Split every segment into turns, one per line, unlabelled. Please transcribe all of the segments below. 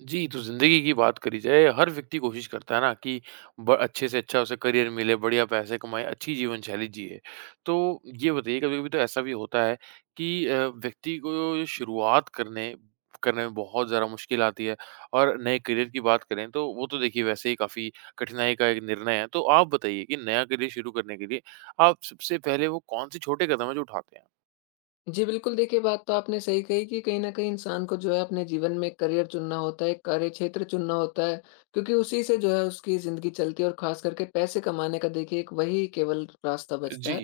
जी, तो ज़िंदगी की बात करी जाए, हर व्यक्ति कोशिश करता है ना कि ब अच्छे से अच्छा उसे करियर मिले, बढ़िया पैसे कमाए, अच्छी जीवन शैली जिए। तो ये बताइए कभी-कभी तो ऐसा भी होता है कि व्यक्ति को शुरुआत करने करने में बहुत ज़्यादा मुश्किल आती है और नए करियर की बात करें तो वो तो देखिए वैसे ही काफ़ी कठिनाई का एक निर्णय है। तो आप बताइए कि नया करियर शुरू करने के लिए आप सबसे पहले वो कौन-से छोटे कदम हैं जो उठाते हैं?
जी, बिल्कुल। देखिए, बात तो आपने सही कही कि कहीं न कहीं इंसान को जो है अपने जीवन में एक करियर चुनना होता है, एक कार्यक्षेत्र चुनना होता है, क्योंकि उसी से जो है उसकी ज़िंदगी चलती है और ख़ास करके पैसे कमाने का देखिए एक वही केवल रास्ता बचता
जी,
है।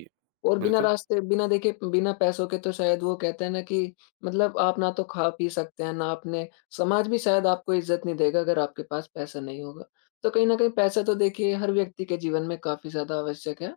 और बिना
बिल्कुल।
रास्ते, बिना देखे, बिना पैसों के तो शायद वो कहते हैं ना कि मतलब आप ना तो खा-पी सकते हैं, ना आपने समाज भी शायद आपको इज़्ज़त नहीं देगा अगर आपके पास पैसा नहीं होगा। तो कहीं न कहीं पैसा तो देखिए हर व्यक्ति के जीवन में काफ़ी ज़्यादा आवश्यक है।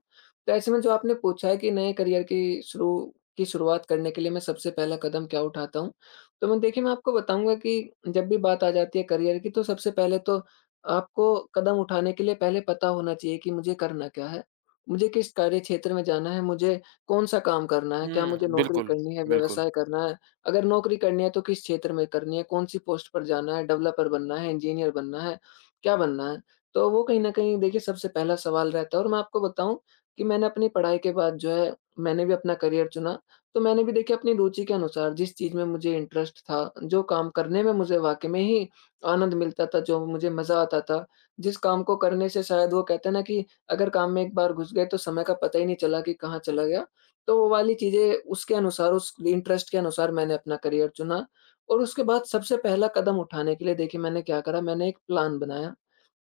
तो ऐसे में जो आपने पूछा है कि नए करियर की शुरू की शुरुआत करने के लिए मैं सबसे पहला कदम क्या उठाता हूँ? तो मैं, देखिए, मैं आपको बताऊँगा कि जब भी बात आ जाती है करियर की, तो सबसे पहले तो आपको कदम उठाने के लिए पहले पता होना चाहिए कि मुझे करना क्या है? मुझे किस कार्यक्षेत्र में जाना है? मुझे कौन-सा काम करना है? क्या मुझे
हुँ,
नौकरी
बिल्कुल,
करनी है,
बिल्कुल।
व्यवसाय करना है? अगर नौकरी करनी है तो किस क्षेत्र में करनी है? कौन-सी पोस्ट पर जाना है? डेवलपर बनना है, इंजीनियर बनना है, क्या बनना है? तो वो कहीं न कहीं देखिए सबसे पहला सवाल रहता है, और मैं आपको बताऊँ कि मैंने अपनी पढ़ाई के बाद जो है मैंने भी अपना करियर चुना। तो मैंने भी देखिए अपनी रुचि के अनुसार, जिस चीज़ में मुझे इंटरेस्ट था, जो काम करने में मुझे वाक़ई में ही आनंद मिलता था, जो मुझे मज़ा आता था, जिस काम को करने से शायद वो कहते हैं ना कि अगर काम में एक बार घुस गए तो समय का पता ही नहीं चला कि कहाँ चला गया। तो वो वाली चीज़ें, उसके अनुसार, उस इंटरेस्ट के अनुसार मैंने अपना करियर चुना। और उसके बाद सबसे पहला कदम उठाने के लिए देखिए मैंने क्या करा, मैंने एक प्लान बनाया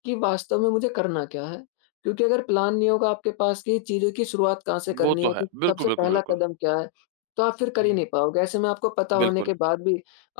कि वास्तव में मुझे करना क्या है। क्योंकि अगर प्लान नहीं होगा आपके पास कि चीज़ों की शुरुआत कहाँ से
वो
करनी
तो
है,
है।
कि
बिल्कुल,
सबसे
बिल्कुल,
पहला
बिल्कुल।
कदम क्या है, तो आप फिर कर ही
हुँ,
नहीं पाओगे। ऐसे में आपको पता होने
बिल्कुल।
के बाद भी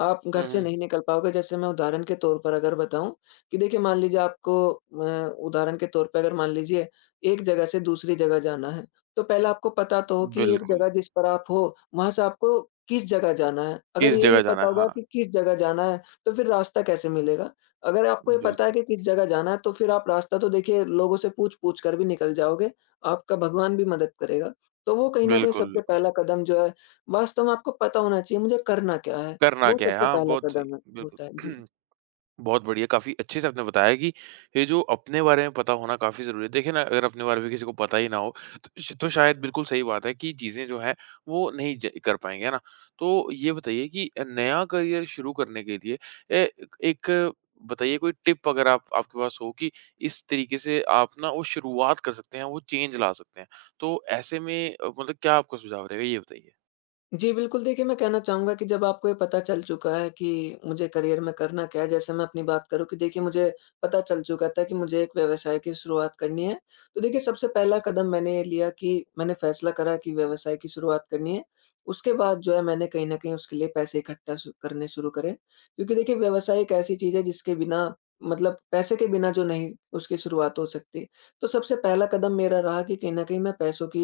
आप
हुँ,
घर से
हुँ,
नहीं निकल पाओगे। जैसे मैं उदाहरण के तौर पर अगर बताऊँ कि देखिए, मान लीजिए आपको उदाहरण के तौर पे अगर मान लीजिए एक जगह से दूसरी जगह जाना है, तो पहले आपको पता तो हो कि एक
बिल्कुल।
जगह जिस पर आप हो, वहाँ से आपको किस जगह जाना है।
किस
अगर
हाँ।
यही
जगह
नहीं
जाना है,
पता होगा
हाँ।
कि किस जगह जाना है, तो फिर रास्ता कैसे मिलेगा? अगर आपको ये पता है
बिल्कुल,
कि किस जगह जाना है, तो फिर आप रास्ता तो देखिए लोगों से पूछ-पूछ कर भी निकल जाओगे, आपका भगवान भी मदद करेगा। तो वो कहीं न कहीं
बिल्कुल,
सबसे
बिल्कुल।
पहला कदम जो है, वास्तव में आपको पता होना चाहिए मुझे करना क्या है।
करना
वो
क्या है?
सबसे
हाँ,
पहला
बहुत सही,
कदम है होता है। जी।
बिल्कुल। बहुत बढ़िया, काफ़ी अच्छे से आपने बताया कि ये जो अपने बारे में पता होना काफ़ी ज़रूरी है। देखिए ना, अगर अपने बारे में किसी को पता ही ना हो, तो श तो शायद बिल्कुल सही बात है कि चीज़ें जो हैं, वो नहीं ज कर पाएँगे, है ना? तो ये बताइए कि नया करियर शुरू करने के लिए ए एक बताइए कोई टिप अगर आप आपके पास हो कि इस तरीके से आप ना वो शुरुआत कर सकते हैं, वो चेंज ला सकते हैं। तो ऐसे में मतलब क्या आपका सुझाव रहेगा, ये बताइए?
जी, बिल्कुल। देखिए, मैं कहना चाहूँगा कि जब आपको ये पता चल चुका है कि मुझे करियर में करना क्या है, जैसे मैं अपनी बात करूँ कि देखिए, मुझे पता चल चुका था कि मुझे एक व्यवसाय की शुरुआत करनी है। तो देखिए, सबसे पहला कदम मैंने ये लिया कि मैंने फैसला करा कि व्यवसाय की शुरुआत करनी है। उसके बाद जो है, मैंने कहीं न कहीं उसके लिए पैसे इकट्ठा शु करने शुरू करे। क्योंकि देखिए, व्यवसाय एक ऐसी चीज़ है जिसके बिना, मतलब पैसे के बिना, जो नहीं उसकी शुरुआत हो सकती। तो सबसे पहला कदम मेरा रहा कि कहीं न कहीं मैं पैसों की,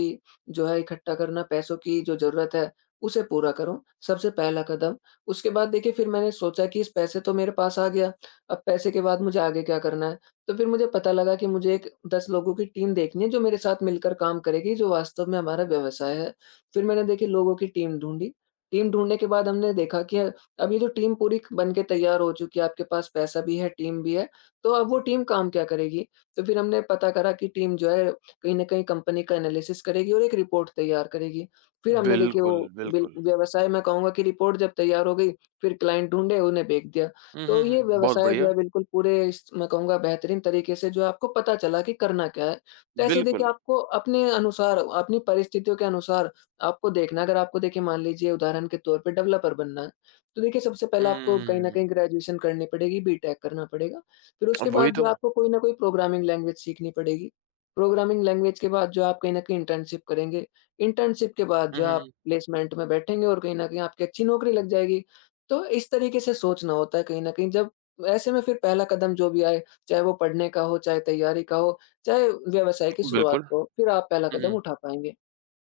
जो है, इकट्ठा करना, पैसों की जो ज़रूरत है उसे पूरा करूँ, सबसे पहला कदम। उसके बाद देखिए फिर मैंने सोचा कि इस पैसे तो मेरे पास आ गया, अब पैसे के बाद मुझे आगे क्या करना है? तो फिर मुझे पता लगा कि मुझे एक 10 लोगों की टीम देखनी है जो मेरे साथ मिलकर काम करेगी, जो वास्तव में हमारा व्यवसाय है। फिर मैंने, देखिए, लोगों की टीम ढूँढी। टीम ढूँढने के बाद हमने देखा कि अब ये जो टीम पूरी बन के तैयार हो चुकी है, आपके पास पैसा भी है, टीम भी है, तो अब वो टीम काम क्या करेगी? तो फिर हमने पता करा कि टीम जो है कहीं न कहीं कंपनी का एनालिसिस करेगी और एक रिपोर्ट तैयार करेगी। फिर हमने देखिए
बिल्कुल,
वो बिल
बिल्कुल।
व्यवसाय, मैं कहूँगा कि रिपोर्ट जब तैयार हो गई, फिर क्लाइंट ढूँढे, उन्हें बेच दिया।
हुँ,
तो
हुँ,
ये
हुँ। बहुत
व्यवसाय जो
बढ़िया।
है बिल्कुल पूरे इस, मैं कहूँगा, बेहतरीन तरीके से जो आपको पता चला कि करना क्या है। तो ऐसे ही
बिल्कुल।
देखिए आपको अपने अनुसार, अपनी परिस्थितियों के अनुसार आपको देखना है। अगर आपको, देखिए, मान लीजिए उदाहरण के तौर पे डेवलपर बनना है, तो देखिए सबसे पहले आपको कहीं न
हुँ,
कहीं ग्रेजुएशन करनी पड़ेगी, बीटेक करना पड़ेगा। फिर उसके
अब वही
बाद जो
तो।
आपको कोई ना कोई प्रोग्रामिंग लैंग्वेज सीखनी पड़ेगी। प्रोग्रामिंग लैंग्वेज के बाद जो आप कहीं न कहीं इंटर्नशिप करेंगे। इंटर्नशिप के बाद
हुँ,
जो है आप
हुँ,
प्लेसमेंट में बैठेंगे और कहीं न कहीं आपकी अच्छी नौकरी लग जाएगी। तो इस तरीके से सोचना होता है कहीं न कहीं, जब ऐसे में फिर पहला कदम जो भी आए, चाहे वो पढ़ने का हो, चाहे तैयारी का हो, चाहे व्यवसाय की
हुँ।
शुरुआत
बिल्कुल।
का हो, फिर आप पहला
हुँ,
कदम
हुँ।
उठा पाएँगे।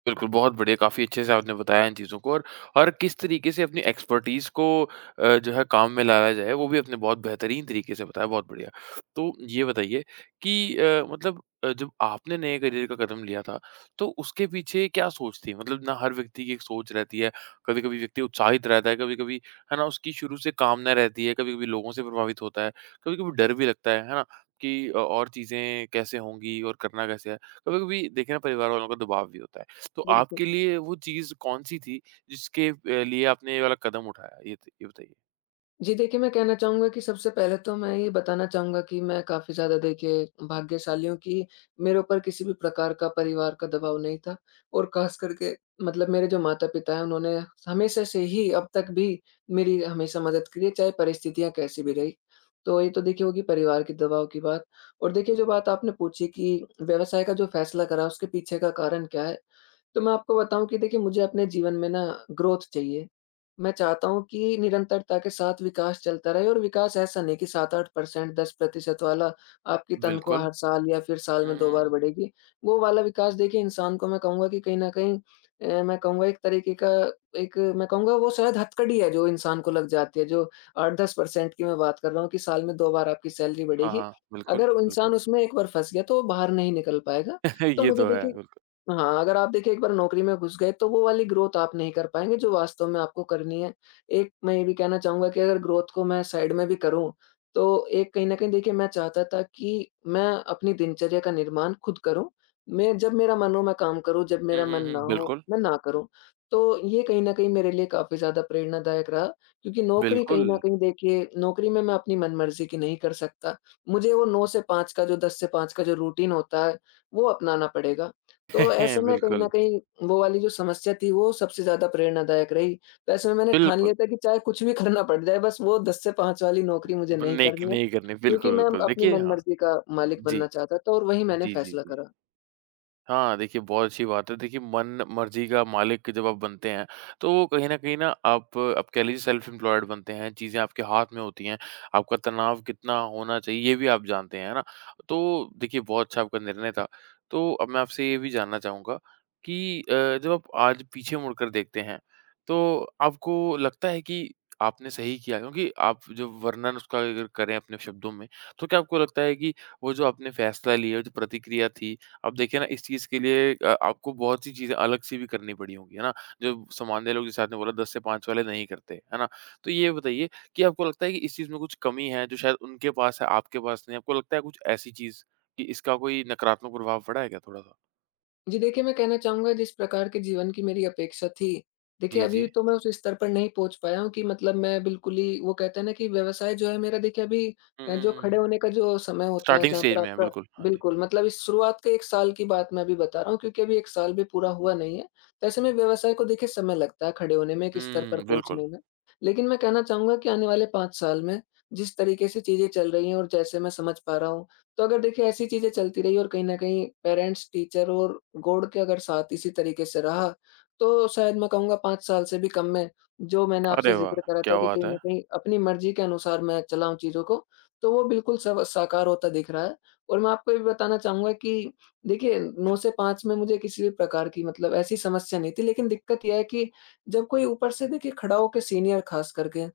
बिल्कुल, बहुत बढ़िया, काफ़ी अच्छे से आपने बताया इन चीज़ों को और किस तरीके से अपनी एक्सपर्टीज़ को जो है काम में लाया जाए, वो भी आपने बहुत बेहतरीन तरीके से बताया, बहुत बढ़िया। तो ये बताइए कि मतलब जब आपने नए करियर का कदम लिया था, तो उसके पीछे क्या सोच थी? मतलब ना हर व्यक्ति की एक सोच रहती है, कभी-कभी व्यक्ति उत्साहित रहता है, कभी-कभी, है ना, उसकी शुरू से कामना रहती है, कभी-कभी लोगों से प्रभावित होता है, कभी-कभी डर भी लगता है ना? कि और चीज़ें कैसे होंगी और करना कैसे है? कभी-कभी देखिए ना परिवार वालों का दबाव भी होता है। तो
बिल्कुल।
आपके लिए वो चीज़ कौन-सी थी जिसके लिए आपने ये वाला कदम उठाया? ये बताइए?
जी, देखिए, मैं कहना चाहूँगा कि सबसे पहले तो मैं ये बताना चाहूँगा कि मैं काफ़ी ज़्यादा, देखिए, भाग्यशाली हूँ कि मेरे ऊपर किसी भी प्रकार का परिवार का दबाव नहीं था, और ख़ास करके, मतलब, मेरे जो माता-पिता हैं उन्होंने हमेशा से ही, अब तक भी, मेरी हमेशा मदद की है, चाहे परिस्थितियाँ कैसी भी रही। तो ये तो देखिए होगी परिवार के दबाव की बात। और देखिए, जो बात आपने पूछी कि व्यवसाय का जो फ़ैसला करा उसके पीछे का कारण क्या है? तो मैं आपको बताऊँ कि, देखिए, मुझे अपने जीवन में ना ग्रोथ चाहिए। मैं चाहता हूँ कि निरंतरता के साथ विकास चलता रहे, और विकास ऐसा नहीं कि 7-8% 10% वाला आपकी
बिल्कुल।
तनख्वाह हर साल या फिर साल
हुँ,
में 2
हुँ,
बार
हुँ।
बढ़ेगी। वो वाला विकास, देखिए, इंसान को मैं कहूँगा कि कहीं न कहीं, मैं कहूँगा एक तरीके का एक, मैं कहूँगा वो शायद हथकड़ी है जो इंसान को लग जाती है, जो 8-10% की मैं बात कर रहा हूँ कि साल में 2 बार आपकी सैलरी
हाँ,
बढ़ेगी।
हाँ। बिल्कुल,
अगर वो
बिल्कुल।
इंसान उसमें एक बार फँस गया तो वो बाहर नहीं निकल पाएगा। तो
ये
मुझे,
तो है,
देखिए,
बिल्कुल।
हाँ, अगर आप देखिए एक बार नौकरी में घुस गए तो वो वाली ग्रोथ आप नहीं कर पाएँगे जो वास्तव में आपको करनी है। एक मैं ये भी कहना चाहूँगा कि अगर ग्रोथ को मैं साइड में भी करूँ, तो एक कहीं न कहीं, देखिए, मैं चाहता था कि मैं अपनी दिनचर्या का निर्माण खुद करूँ। मैं जब मेरा मन हो मैं काम करूँ, जब
हुँ,
मेरा
हुँ,
मन
हुँ।
ना हो
बिल्कुल,
मैं ना करूँ। तो ये कहीं न कहीं मेरे लिए काफ़ी ज़्यादा प्रेरणादायक रहा, क्योंकि नौकरी कहीं
बिल्कुल।
न कहीं, देखिए, नौकरी में मैं अपनी मनमर्ज़ी की नहीं कर सकता। मुझे वो 9 से 5 का जो 10 से 5 का जो रूटीन होता है, वो अपनाना पड़ेगा। तो ऐसे में कहीं न
बिल्कुल,
कहीं वो वाली जो समस्या थी वो सबसे ज़्यादा प्रेरणादायक रही। तो ऐसे में मैंने ठान
बिल्कुल।
लिया था कि चाहे कुछ भी करना पड़ जाए, बस वो 10 से 5 वाली नौकरी मुझे नहीं
नहीं
करनी है,
नहीं करनी।
क्योंकि
बिल्कुल,
मैं
बिल्कुल।
अपनी
देखिए हाँ।
मनमर्ज़ी का मालिक
जी।
बनना चाहता था और वही मैंने
जी, जी,
फैसला
जी।
करा।
हाँ, देखिए बहुत अच्छी बात है। देखिए मन मर्ज़ी का मालिक जब आप बनते हैं, तो वो कहीं न कहीं ना आप कह लीजिए सेल्फ एम्प्लॉयड बनते हैं, चीज़ें आपके हाथ में होती हैं, आपका तनाव कितना होना चाहिए ये भी आप जानते हैं, है ना? तो देखिए बहुत अच्छा आपका निर्णय था। तो अब मैं आपसे ये भी जानना चाहूँगा कि जब आप आज पीछे मुड़कर देखते हैं, तो आपको लगता है कि आपने सही किया? क्योंकि आप जो वर्णन उसका अगर करें अपने शब्दों में, तो क्या आपको लगता है कि वो जो आपने फैसला लिया, जो प्रतिक्रिया थी अब देखिए ना इस चीज़ के लिए आपको बहुत सी चीज़ें अलग से भी करनी पड़ी होंगी, है ना? जो सामान्य लोग जैसे आपने बोला 10 से 5 वाले नहीं करते, है ना? तो ये बताइए कि आपको लगता है कि इस चीज़ में कुछ कमी है जो शायद उनके पास है, आपके पास नहीं है? आपको लगता है कुछ ऐसी चीज़ कि इसका कोई नकारात्मक प्रभाव पड़ा है क्या थोड़ा-सा?
जी, देखिए, मैं कहना चाहूँगा जिस प्रकार के जीवन की मेरी अपेक्षा थी, देखिए
जी,
अभी
जी।
तो मैं उस स्तर पर नहीं पहुँच पाया हूँ कि, मतलब, मैं बिल्कुल ही वो कहते हैं ना कि व्यवसाय जो है मेरा, देखिए, अभी
हुँ, हुँ,
जो खड़े
हुँ।
होने का जो समय होता है
स्टार्टिंग
जहाँ
स्टेज
पर
में है,
आपका
बिल्कुल। हाँ जी।
बिल्कुल, मतलब इस शुरुआत के 1 साल की बात मैं अभी बता रहा हूँ क्योंकि अभी 1 साल भी पूरा हुआ नहीं है। तो ऐसे में व्यवसाय को, देखिए, समय लगता है खड़े होने में, एक स्तर पर
हुँ, बिल्कुल।
पहुँचने में। लेकिन मैं कहना चाहूँगा कि आने वाले 5 साल में जिस तरीके से चीज़ें चल रही हैं और जैसे मैं समझ पा रहा हूँ, तो अगर देखिए ऐसी चीज़ें चलती रही और कहीं न कहीं पेरेंट्स, टीचर और गॉड के अगर साथ इसी तरीके से रहा, तो शायद मैं कहूँगा 5 साल से भी कम में जो मैंने
अरे
आपसे
वाह!
ज़िक्र करा था
क्या
कि
बात
कहीं
है।
न कहीं अपनी मर्ज़ी के अनुसार मैं चलाऊँ चीज़ों को, तो वो बिल्कुल सव साकार होता दिख रहा है। और मैं आपको ये भी बताना चाहूँगा कि देखिए 9 से 5 में मुझे किसी भी प्रकार की, मतलब, ऐसी समस्या नहीं थी, लेकिन दिक्कत ये है कि जब कोई ऊपर से, देखिए, खड़ा होके सीनियर, ख़ास करके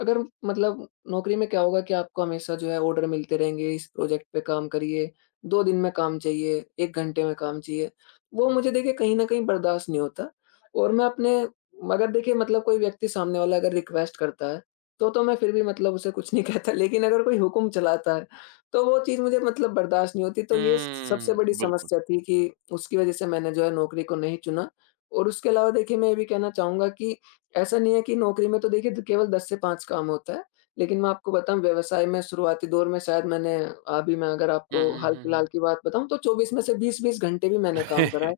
अगर, मतलब, नौकरी में क्या होगा कि आपको हमेशा जो है ऑर्डर मिलते रहेंगे, इस प्रोजेक्ट पे काम करिए, 2 दिन में काम चाहिए, 1 घंटे में काम चाहिए। वो मुझे, देखिए, कहीं न कहीं बर्दाश्त नहीं होता और मैं अपने अगर देखिए मतलब कोई व्यक्ति सामने वाला अगर रिक्वेस्ट करता है, तो मैं फिर भी मतलब उसे कुछ नहीं कहता, लेकिन अगर कोई हुक्म चलाता है, तो वो चीज़ मुझे मतलब बर्दाश्त नहीं होती। तो ये सबसे
हुँ,
बड़ी
बिल्कुल।
समस्या थी कि उसकी वज़ह से मैंने जो है नौकरी को नहीं चुना। और उसके अलावा देखिए मैं ये भी कहना चाहूँगा कि ऐसा नहीं है कि नौकरी में तो देखिए केवल 10 से 5 काम होता है। लेकिन मैं आपको बताऊँ, व्यवसाय में शुरुआती दौर में शायद मैंने, अभी मैं अगर
हुँ,
आपको
हुँ, हुँ, हुँ।
हाल-फिलहाल की बात बताऊँ तो 24 में से 20-20 घंटे भी मैंने काम करा है।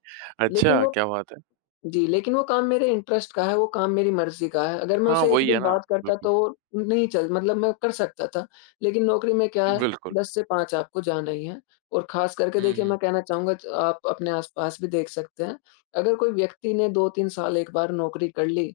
लेकिन
अच्छा,
वो
क्या बात है!
जी, लेकिन वो काम मेरे इंटरेस्ट का है, वो काम मेरी मर्ज़ी का है। अगर मैं
हाँ,
उसे 1
वही है
दिन
ना।
बाद करता
बिल्कुल,
तो वो नहीं चल मतलब मैं कर सकता था। लेकिन नौकरी में क्या है,
बिल्कुल।
10 से 5 आपको जाना ही है। और ख़ास करके
हुँ,
देखिए
हुँ।
मैं कहना चाहूँगा च आप अपने आस-पास भी देख सकते हैं। अगर कोई व्यक्ति ने 2-3 साल एक बार नौकरी कर ली,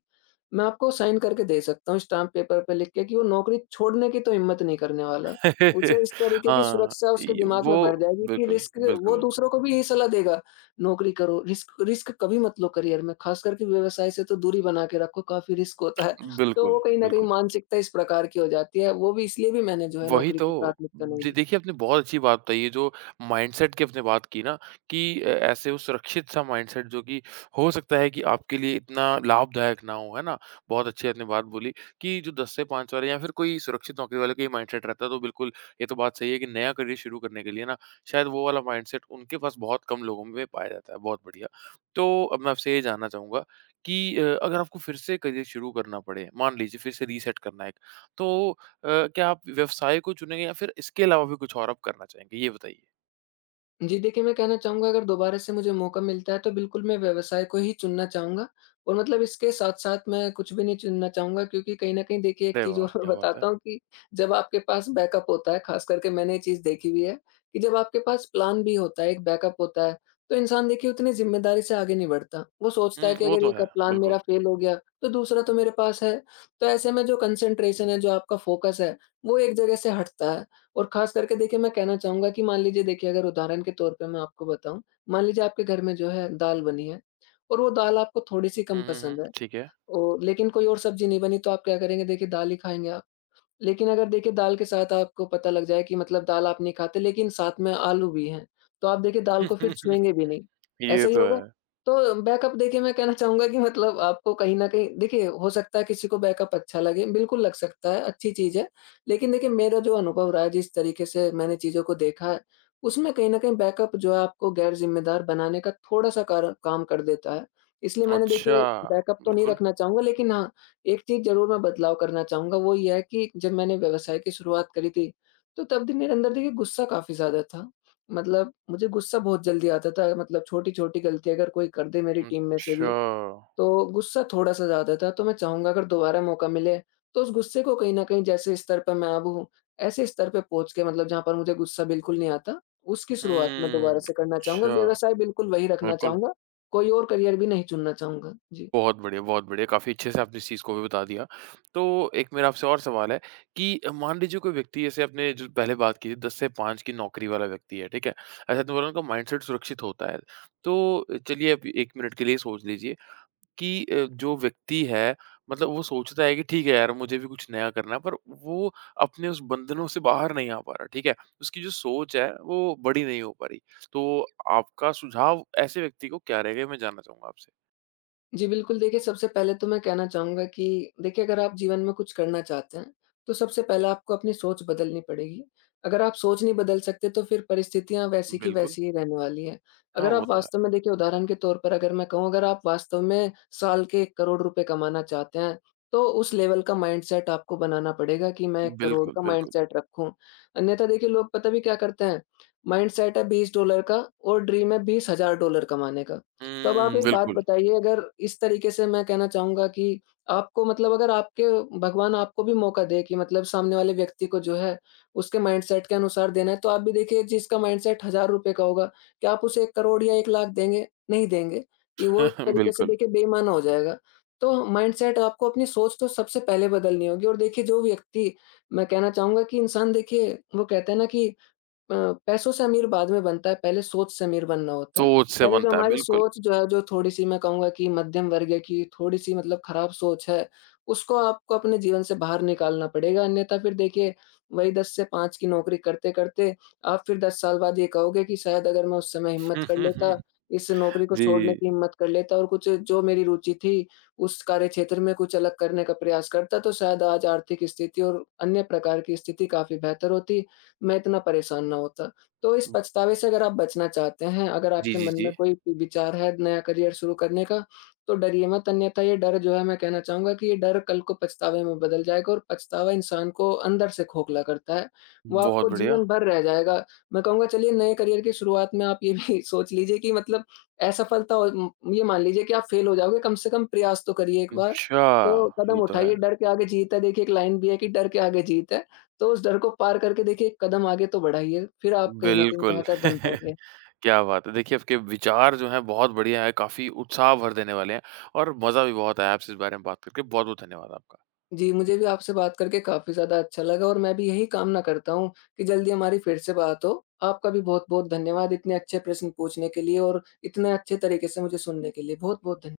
मैं आपको साइन करके दे सकता हूँ स्टाम्प पेपर पे लिख के कि वो नौकरी छोड़ने की तो हिम्मत नहीं करने वाला। उसे इस तरीके की
हाँ,
सुरक्षा उसके
इ
दिमाग में भर
वो
जाएगी कि
बिल्कुल,
रिस्क,
बिल्कुल,
वो
बिल्कुल।
दूसरों को भी यही सलाह देगा। नौकरी करो, रिस्क रिस्क कभी मत लो करियर में, खास करके व्यवसाय से तो दूरी बना के रखो, काफ़ी रिस्क होता है। तो वो
बिल्कुल,
कहीं न कहीं
बिल्कुल।
मानसिकता इस प्रकार की हो जाती है, वो भी इसलिए भी मैंने जो है
वही
नौकरी को
तो।
प्राथमिकता नहीं
दे
दी।
देखिए आपने बहुत अच्छी बात बताई है जो माइंडसेट की आपने बात की ना कि ऐसे वो सुरक्षित सा माइंडसेट जो कि हो सकता है कि आपके लिए इतना लाभदायक ना हो, है ना? बहुत अच्छी आपने बात बोली कि जो 10 से 5 वाले या फिर कोई सुरक्षित नौकरी वाले का ही माइंडसेट रहता है तो बिल्कुल ये तो बात सही है कि नया करियर शुरू करने के लिए ना शायद वो वाला माइंडसेट उनके पास बहुत कम लोगों में पाया जाता है। बहुत बढ़िया। तो अब मैं आपसे ये जानना चाहूँगा कि अगर आपको फिर से करियर शुरू करना पड़े, मान लीजिए फिर से रीसेट करना है एक, तो क्या आप व्यवसाय को चुनेंगे या फिर इसके अलावा भी कुछ और आप करना चाहेंगे? ये बताइए।
जी, देखिए मैं कहना चाहूँगा अगर दोबारा से मुझे मौका मिलता है तो बिल्कुल मैं व्यवसाय को ही चुनना चाहूँगा और मतलब इसके साथ-साथ मैं कुछ भी नहीं चुनना चाहूँगा, क्योंकि कहीं न कहीं देखिए एक
अरे
चीज़
वाह!
और मैं
क्या बात है।
बताता हूँ कि जब आपके पास बैकअप होता है, ख़ास करके मैंने ये चीज़ देखी हुई है कि जब आपके पास प्लान बी होता है, एक बैकअप होता है, तो इंसान देखिए उतनी ज़िम्मेदारी से आगे नहीं बढ़ता। वो सोचता
हुँ,
है कि
वो
अगर
तो
ये क
है,
प्लान
बिल्कुल।
मेरा फ़ेल हो गया तो दूसरा तो मेरे पास है। तो ऐसे में जो कंसंट्रेशन है, जो आपका फ़ोकस है, वो एक जगह से हटता है। और खास करके देखिए मैं कहना चाहूँगा कि मान लीजिए देखिए, अगर उदाहरण के तौर पे मैं आपको बताऊँ, मान लीजिए आपके घर में जो है दाल बनी है और वो दाल आपको थोड़ी-सी
हुँ,
कम
हुँ, हुँ,
पसंद है
ठीक है।
और लेकिन कोई और सब्ज़ी नहीं बनी, तो आप क्या करेंगे? देखिए दाल ही खाएँगे आप। लेकिन अगर देखिए दाल के साथ आपको पता लग जाए कि मतलब दाल आप नहीं खाते लेकिन साथ में आलू भी हैं, तो आप देखिए दाल को फिर छुएँगे
ये
भी नहीं, ऐसा ही
तो
होगा?
है।
तो बैकअप देखिए मैं कहना चाहूँगा कि मतलब आपको कहीं न कहीं देखिए हो सकता है किसी को बैकअप अच्छा लगे, बिल्कुल लग सकता है, अच्छी चीज़ है। लेकिन देखिए मेरा जो अनुभव रहा है, जिस तरीके से मैंने चीज़ों को देखा है, उसमें कहीं न कहीं बैकअप जो है आपको गैर ज़िम्मेदार बनाने का थोड़ा-सा कारण काम कर देता है। इसलिए मैंने
अच्छा,
देखिए बैकअप तो नहीं
बिल्कुल।
रखना चाहूँगा, लेकिन हाँ, एक चीज़ ज़रूर मैं बदलाव करना चाहूँगा, वो ये है कि जब मैंने व्यवसाय की शुरुआत करी थी, तो तब भी मेरे अंदर देखिए गुस्सा काफ़ी ज़्यादा था। मतलब मुझे गुस्सा बहुत जल्दी आता था, मतलब छोटी-छोटी गलती अगर कोई कर दे मेरी टीम में से
अच्छा।
भी, तो गुस्सा थोड़ा-सा ज़्यादा था। तो मैं चाहूँगा अगर दोबारा मौका मिले, तो उस गुस्से को कहीं न कहीं, जैसे स्तर पर मैं अब हूँ, ऐसे स्तर पे पहुँच के मतलब जहाँ पर मुझे गुस्सा बिल्कुल नहीं आता, उसकी शुरुआत मैं दोबारा
हुँ,
से करना चाहूँगा।
अच्छा,
व्यवसाय बिल्कुल वही रखना
बिल्कुल।
चाहूँगा, कोई और करियर भी नहीं चुनना चाहूँगा। जी।
बहुत बढ़िया, बहुत बढ़िया। काफ़ी अच्छे से आपने इस चीज़ को भी बता दिया। तो एक मेरा आपसे और सवाल है कि मान लीजिए कोई व्यक्ति जैसे आपने जो पहले बात की 10 से 5 की नौकरी वाला व्यक्ति है, ठीक है? ऐसा तो बोला उनका माइंडसेट सुरक्षित होता है। तो चलिए आप 1 मिनट के लिए सोच लीजिए कि जो व्यक्ति है मतलब वो सोचता है कि ठीक है यार मुझे भी कुछ नया करना है पर वो अपने उस बंधनों से बाहर नहीं आ पा रहा, ठीक है? उसकी जो सोच है वो बड़ी नहीं हो पा रही। तो आपका सुझाव ऐसे व्यक्ति को क्या रहेगा ये मैं जानना चाहूँगा आपसे?
जी, बिल्कुल देखिए सबसे पहले तो मैं कहना चाहूँगा कि देखिए अगर आप जीवन में कुछ करना चाहते हैं, तो सबसे पहले आपको अपनी सोच बदलनी पड़ेगी। अगर आप सोच नहीं बदल सकते तो फिर परिस्थितियाँ वैसी की
बिल्कुल।
वैसी ही रहने वाली हैं।
हाँ,
अगर
वो
आप
तो है।
वास्तव में देखिए, उदाहरण के तौर पर अगर मैं कहूँ, अगर आप वास्तव में साल के 1 करोड़ रुपए कमाना चाहते हैं, तो उस लेवल का माइंडसेट आपको बनाना पड़ेगा कि मैं 1 करोड़
बिल्कुल,
का
बिल्कुल।
माइंडसेट रखूँ। अन्यथा देखिए लोग पता भी क्या करते हैं? माइंडसेट है $20 का और ड्रीम है $20,000 कमाने का। तो अब आप
हुँ,
एक बात
बिल्कुल।
बताइए, अगर इस तरीके से मैं कहना चाहूँगा कि आपको मतलब अगर आपके, भगवान आपको भी मौका दे कि मतलब सामने वाले व्यक्ति को जो है उसके माइंडसेट के अनुसार देना है, तो आप भी देखिए जिसका माइंडसेट ₹1000 का होगा, क्या आप उसे 1 करोड़ या 1 लाख देंगे? नहीं देंगे। ये वो एक तरीके से
बिल्कुल,
देखिए बेईमाना हो जाएगा। तो माइंडसेट, आपको अपनी सोच तो सबसे पहले बदलनी होगी और देखिए जो व्यक्ति, मैं कहना चाहूँगा कि इंसान देखिए वो कहते हैं ना कि अ, पैसों से अमीर बाद में बनता है, पहले सोच से अमीर बनना होता है।
सोच से
पहले जो
बनता है,
हमारी
बिल्कुल।
सोच जो है, जो थोड़ी-सी मैं कहूँगा कि मध्यम वर्गीय की थोड़ी-सी मतलब खराब सोच है, उसको आपको अपने जीवन से बाहर निकालना पड़ेगा। अन्यथा फिर देखिए, वही 10 से 5 की नौकरी करते-करते आप फिर 10 साल बाद ये कहोगे कि शायद अगर मैं उस समय
हम्म,
हिम्मत कर
हम्म,
लेता,
हम्म।
इस नौकरी को
जी।
छोड़ने की हिम्मत कर लेता और कुछ जो मेरी रुचि थी, उस कार्यक्षेत्र में कुछ अलग करने का प्रयास करता, तो शायद आज आर्थिक स्थिति और अन्य प्रकार की स्थिति काफ़ी बेहतर होती। मैं इतना परेशान ना होता। तो इस पछतावे से अगर आप बचना चाहते हैं, अगर
जी,
आपके
जी,
मन
जी।
में कोई विचार है नया करियर शुरू करने का, तो डरिए मत, अन्यथा ये डर जो है, मैं कहना चाहूँगा कि ये डर कल को पछतावे में बदल जाएगा और पछतावा इंसान को अंदर से खोखला करता है। वो
बहुत
आपको
बढ़िया।
जीवन भर रह जाएगा। मैं कहूँगा चलिए नए करियर की शुरुआत में आप ये भी सोच लीजिए कि मतलब असफलता हो ये मान लीजिए कि आप फेल हो जाओगे, कम से कम प्रयास तो करिए एक बार।
अच्छा,
तो
ये
कदम
तो है।
उठाइए, डर के आगे जीत है, देखिए एक लाइन भी है कि डर के आगे जीत है। तो उस डर को पार करके देखिए एक कदम आगे तो बढ़ाइए, फिर आप कहीं न कहीं
बिल्कुल,
बेहतर बन पाएँगे।
क्या बात है। देखिए, आपके विचार जो हैं बहुत बढ़िया हैं, काफ़ी उत्साह भर देने वाले हैं और मज़ा भी बहुत आया आपसे इस बारे में बात करके। बहुत-बहुत धन्यवाद आपका।
जी, मुझे भी आपसे बात करके काफ़ी ज़्यादा अच्छा लगा और मैं भी यही कामना करता हूँ कि जल्दी हमारी फिर से बात हो। आपका भी बहुत-बहुत धन्यवाद इतने अच्छे प्रश्न पूछने के लिए और इतने अच्छे तरीके से मुझे सुनने के लिए। बहुत-बहुत धन्य